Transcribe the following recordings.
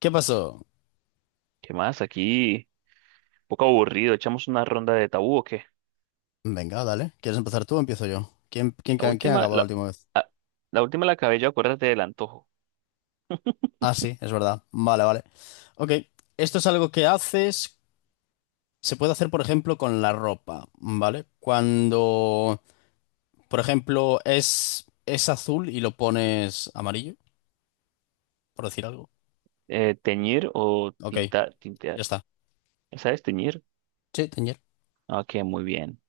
¿Qué pasó? ¿Qué más? Aquí, un poco aburrido. Echamos una ronda de tabú o qué. Venga, dale. ¿Quieres empezar tú o empiezo yo? La ¿Quién última, acabó la la, última vez? ah, la última la acabé yo, acuérdate del antojo. Ah, sí, es verdad. Vale, vale. Ok, esto es algo que haces, se puede hacer, por ejemplo, con la ropa, ¿vale? Cuando, por ejemplo, es azul y lo pones amarillo, por decir algo. Teñir o Ok, tintar, tintear. ya está. ¿Sabes teñir? Sí, teñir. Ok, muy bien.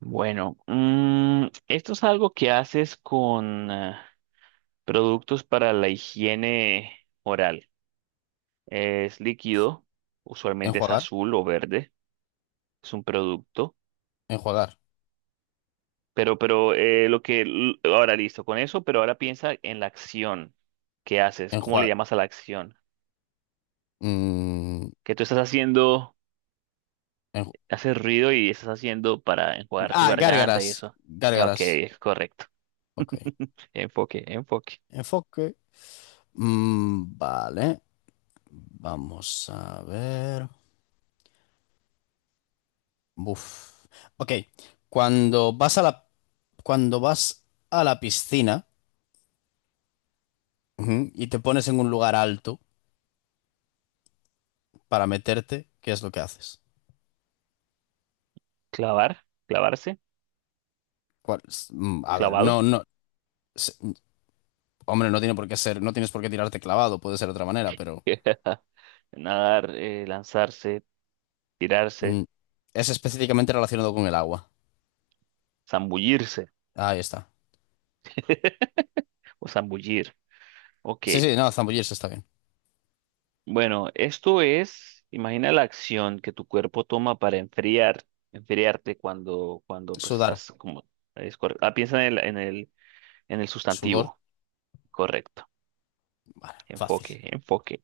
Bueno, esto es algo que haces con productos para la higiene oral. Es líquido, usualmente es Enjuagar, azul o verde. Es un producto. enjuagar, Ahora listo con eso, pero ahora piensa en la acción que haces, ¿cómo le enjuagar. llamas a la acción? Que tú estás haciendo, haces ruido y estás haciendo para enjuagar tu garganta y Gárgaras, eso. Ok, gárgaras. es correcto. Ok. Enfoque, enfoque. Enfoque. Vale. Vamos a ver. Buf. Ok. Cuando vas a la, Cuando vas a la piscina, ujú, y te pones en un lugar alto para meterte, ¿qué es lo que haces? Clavar, clavarse, ¿Cuál es? A ver, clavado. no, no. s- Hombre, no tiene por qué ser, no tienes por qué tirarte clavado, puede ser de otra manera, pero Nadar, lanzarse, tirarse, mm, es específicamente relacionado con el agua. zambullirse Ahí está. o zambullir. Ok. Sí, sí, no, zambullirse está bien. Bueno, esto es, imagina la acción que tu cuerpo toma para enfriar, enfriarte cuando, cuando pues Sudar, estás como, piensa en el, en el sudor, sustantivo, correcto. fácil. Enfoque, enfoque.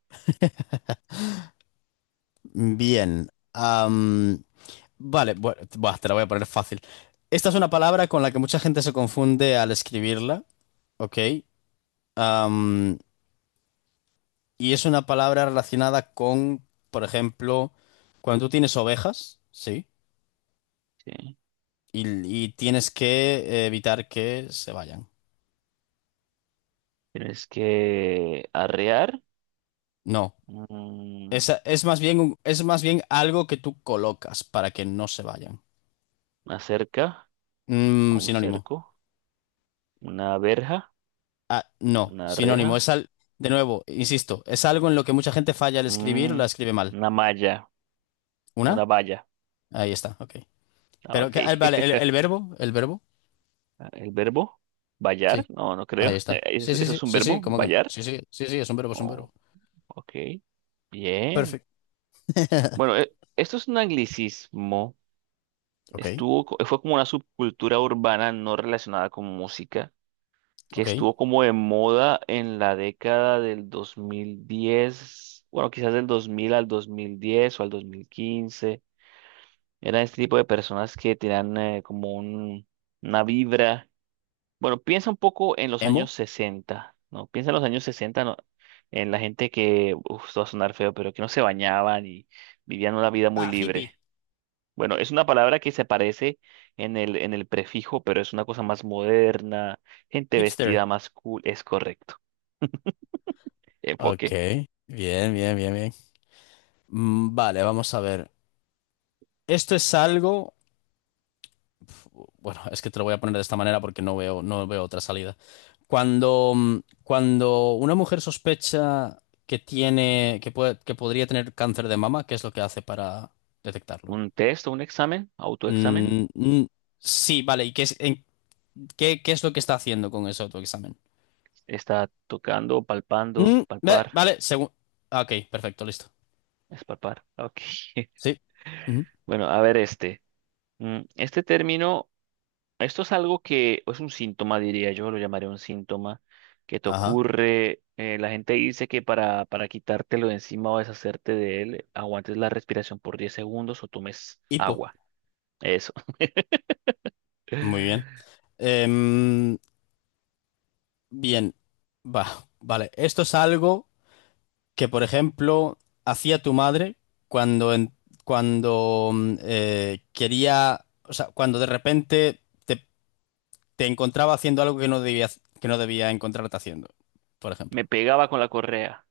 Bien. Vale, bueno, buah, te la voy a poner fácil. Esta es una palabra con la que mucha gente se confunde al escribirla, ¿ok? Am, y es una palabra relacionada con, por ejemplo, cuando tú tienes ovejas, ¿sí? Sí. Y, y tienes que evitar que se vayan. Tienes que arrear, No, mm, esa es más bien, es más bien algo que tú colocas para que no se vayan. una cerca, Mm, o un sinónimo. cerco, una verja, Ah, no, una sinónimo. Es reja, al, de nuevo, insisto, es algo en lo que mucha gente falla al escribir o mm, la escribe mal. una malla, ¿Una? una valla. Ahí está, ok. Ah, Pero, ok. que, ah, vale, el verbo, el verbo. El verbo, vallar, Sí, no, no ahí creo. está. Sí, ¿Eso sí, sí, es un sí, sí, verbo, ¿cómo que no? vallar? Sí, sí, sí, sí, es un verbo, es un Oh, verbo. ok, bien. Perfecto. Bueno, esto es un anglicismo. Ok, Fue como una subcultura urbana no relacionada con música, que ok. estuvo como de moda en la década del 2010, bueno, quizás del 2000 al 2010 o al 2015. Eran este tipo de personas que tenían como una vibra. Bueno, piensa un poco en los años Emo. 60, ¿no? Piensa en los años 60, ¿no? En la gente que, uf, esto va a sonar feo, pero que no se bañaban y vivían una vida muy Ah, libre. hippie, Bueno, es una palabra que se parece en el prefijo, pero es una cosa más moderna, gente hipster. vestida más cool, es correcto. Ok, Enfoque. bien, bien, bien, bien. Vale, vamos a ver. Esto es algo... Uf, bueno, es que te lo voy a poner de esta manera porque no veo, no veo otra salida. Cuando, cuando una mujer sospecha que tiene, que puede, que podría tener cáncer de mama, ¿qué es lo que hace para detectarlo? Un test o un examen, autoexamen, Mm, mm, sí, vale. ¿Y qué es, qué, qué es lo que está haciendo con ese autoexamen? está tocando, palpando, Mm, palpar, vale, según... Ok, perfecto, listo. es palpar, ok. Sí. Ujú. Bueno, a ver este. Este término. Esto es algo que es un síntoma, diría yo, lo llamaría un síntoma que te Ajá. ocurre. La gente dice que para quitártelo de encima o deshacerte de él, aguantes la respiración por 10 segundos o tomes Hipo. agua. Eso. Muy bien. Em, Bien. Vale. Esto es algo que, por ejemplo, hacía tu madre cuando, cuando quería, o sea, cuando de repente te encontraba haciendo algo que no debía encontrarte haciendo, por Me ejemplo. pegaba con la correa.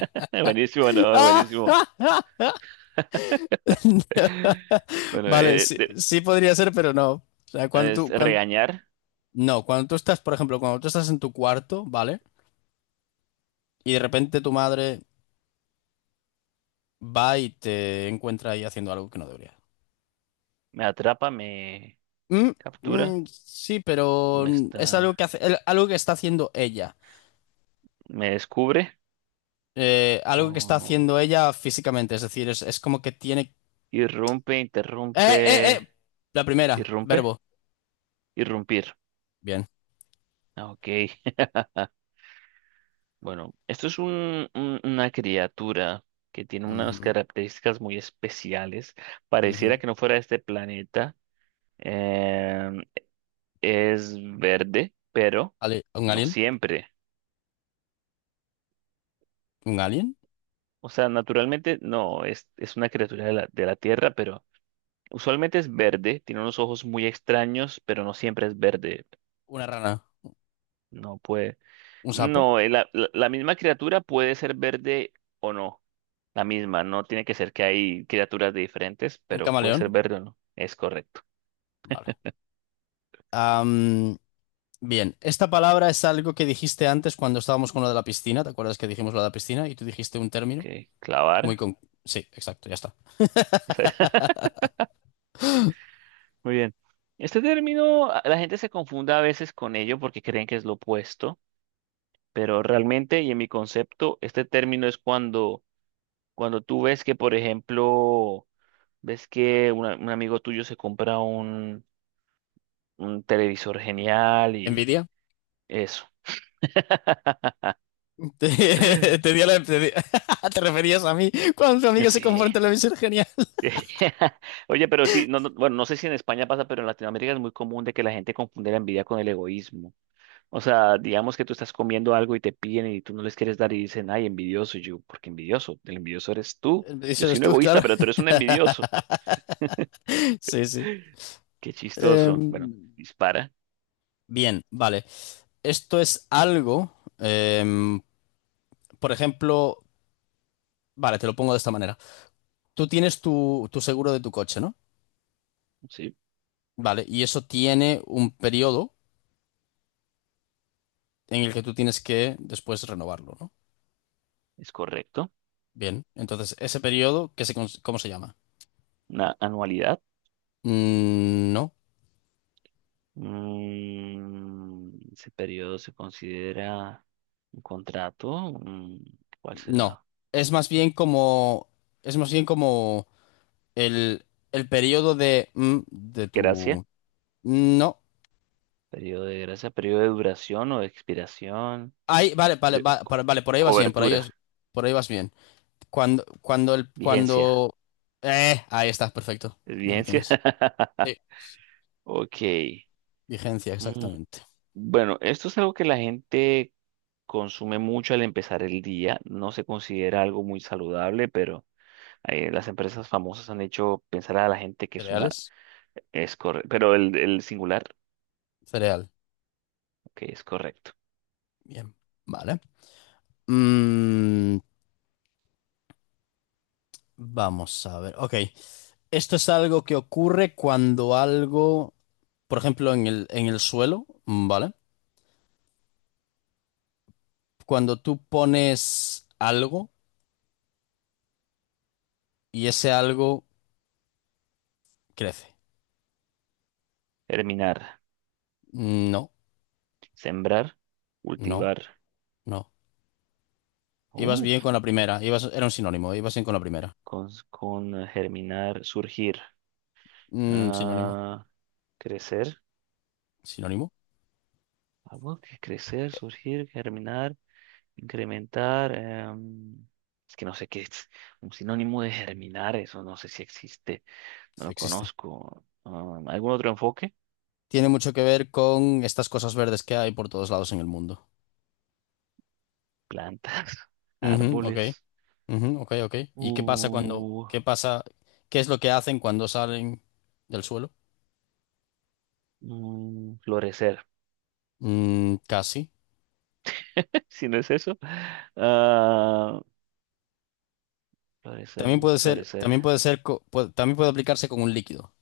Buenísimo, no, buenísimo. Bueno, Vale, sí, sí podría ser, pero no. O sea, es regañar, no, cuando tú estás, por ejemplo, cuando tú estás en tu cuarto, ¿vale? Y de repente tu madre va y te encuentra ahí haciendo algo que no debería. me atrapa, me Mm, captura, mm, sí, pero me es algo está, que hace, algo que está haciendo ella. me descubre Algo que está o haciendo ella físicamente, es decir, es como que tiene... irrumpe, ¡Eh, interrumpe, eh! La primera, irrumpe, verbo. irrumpir. Bien. Ok, bueno, esto es un, una criatura que tiene unas Ujú, características muy especiales. Pareciera ujú. que no fuera de este planeta. Em, es verde, pero ¿Un no alien? siempre. ¿Un alien? O sea, naturalmente no, es una criatura de la Tierra, pero usualmente es verde. Tiene unos ojos muy extraños, pero no siempre es verde. ¿Una rana? No puede. ¿Un sapo? No, la misma criatura puede ser verde o no. La misma, no tiene que ser que hay criaturas de diferentes, ¿Un pero puede camaleón? ser verde o no. Es correcto. Vale. Bien, esta palabra es algo que dijiste antes cuando estábamos con lo de la piscina. ¿Te acuerdas que dijimos lo de la piscina y tú dijiste un Ok, término muy clavar. con... Sí, exacto, ya está. Esa- Muy bien. Este término, la gente se confunda a veces con ello porque creen que es lo opuesto, pero realmente, y en mi concepto, este término es cuando, cuando tú ves que, por ejemplo, ves que un amigo tuyo se compra un televisor genial y ¿Envidia? eso. Te di te referías a mí cuando tu amiga se Sí. confronta en la misoginia. Oye, pero sí, bueno, no sé si en España pasa, pero en Latinoamérica es muy común de que la gente confunde la envidia con el egoísmo. O sea, digamos que tú estás comiendo algo y te piden y tú no les quieres dar y dicen, ay, envidioso. Y yo, ¿por qué envidioso? El envidioso eres tú. Yo Eso soy eres un tú, egoísta, claro. pero tú eres un envidioso. Sí, sí. Qué Em, chistoso. Bueno, dispara, Bien, vale. Esto es algo, em, por ejemplo, vale, te lo pongo de esta manera. Tú tienes tu seguro de tu coche, ¿no? sí, Vale, y eso tiene un periodo en el que tú tienes que después renovarlo, ¿no? es correcto. Bien, entonces ese periodo, ¿cómo se llama? Una anualidad. Mm, no, Ese periodo se considera un contrato. ¿Cuál no. será? Es más bien como, es más bien como el, el periodo de, de Gracias. tu... No. Periodo de gracia, periodo de duración o de expiración. Ahí, vale, vale, Pero- co- vale, por ahí vas bien, Cobertura, por ahí vas bien. Vigencia. Cuando... Ahí está, perfecto, ¿Es ya lo vigencia? tienes. Sí. Ok. Vigencia, Mm, exactamente. Bueno, esto es algo que la gente consume mucho al empezar el día. No se considera algo muy saludable, pero las empresas famosas han hecho pensar a la gente que es una... Cereales, Es correcto. Pero el singular, cereal. ok, es correcto. Bien, vale. Mm, Vamos a ver. Ok. Esto es algo que ocurre cuando algo, por ejemplo, en el suelo, ¿vale? Cuando tú pones algo y ese algo crece. Germinar, Mm, no, sembrar, no, cultivar. no. Ibas bien Uf, con la primera. Ibas, era un sinónimo. Ibas bien con la primera. Con germinar, surgir. Mm, sinónimo. Ah, crecer. Sinónimo. Algo que crecer, surgir, germinar, incrementar. Es que no sé qué es un sinónimo de germinar, eso no sé si existe, no Sí, lo existe. conozco. Ah, ¿algún otro enfoque? Tiene mucho que ver con estas cosas verdes que hay por todos lados en el mundo. Plantas, Ujú, ok. árboles, Ujú, ok, ok. ¿Y qué pasa cuando, uh, qué pasa, ¿Qué es lo que hacen cuando salen del suelo? Florecer. Mm, casi. Si no es eso, ah, florecer También no puede es ser, florecer, también puede ser, también puede aplicarse con un líquido,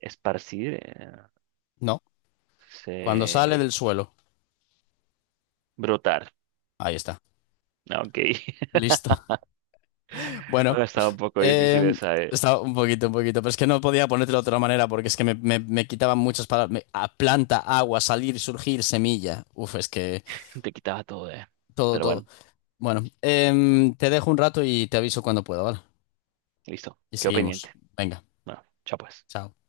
esparcir, ¿no? Cuando sale se- del suelo. brotar. Ahí está. Ah, ok. Listo. Bueno, No, estaba un poco difícil eh, esa, eh. estaba un poquito, pero es que no podía ponértelo de otra manera porque es que me quitaban muchas palabras. A planta, agua, salir, surgir, semilla. Uf, es que Te quitaba todo, eh. todo, Pero todo. bueno, Bueno, te dejo un rato y te aviso cuando pueda, ¿vale? listo. Y Quedó seguimos. pendiente. Venga, Bueno, chao pues. chao.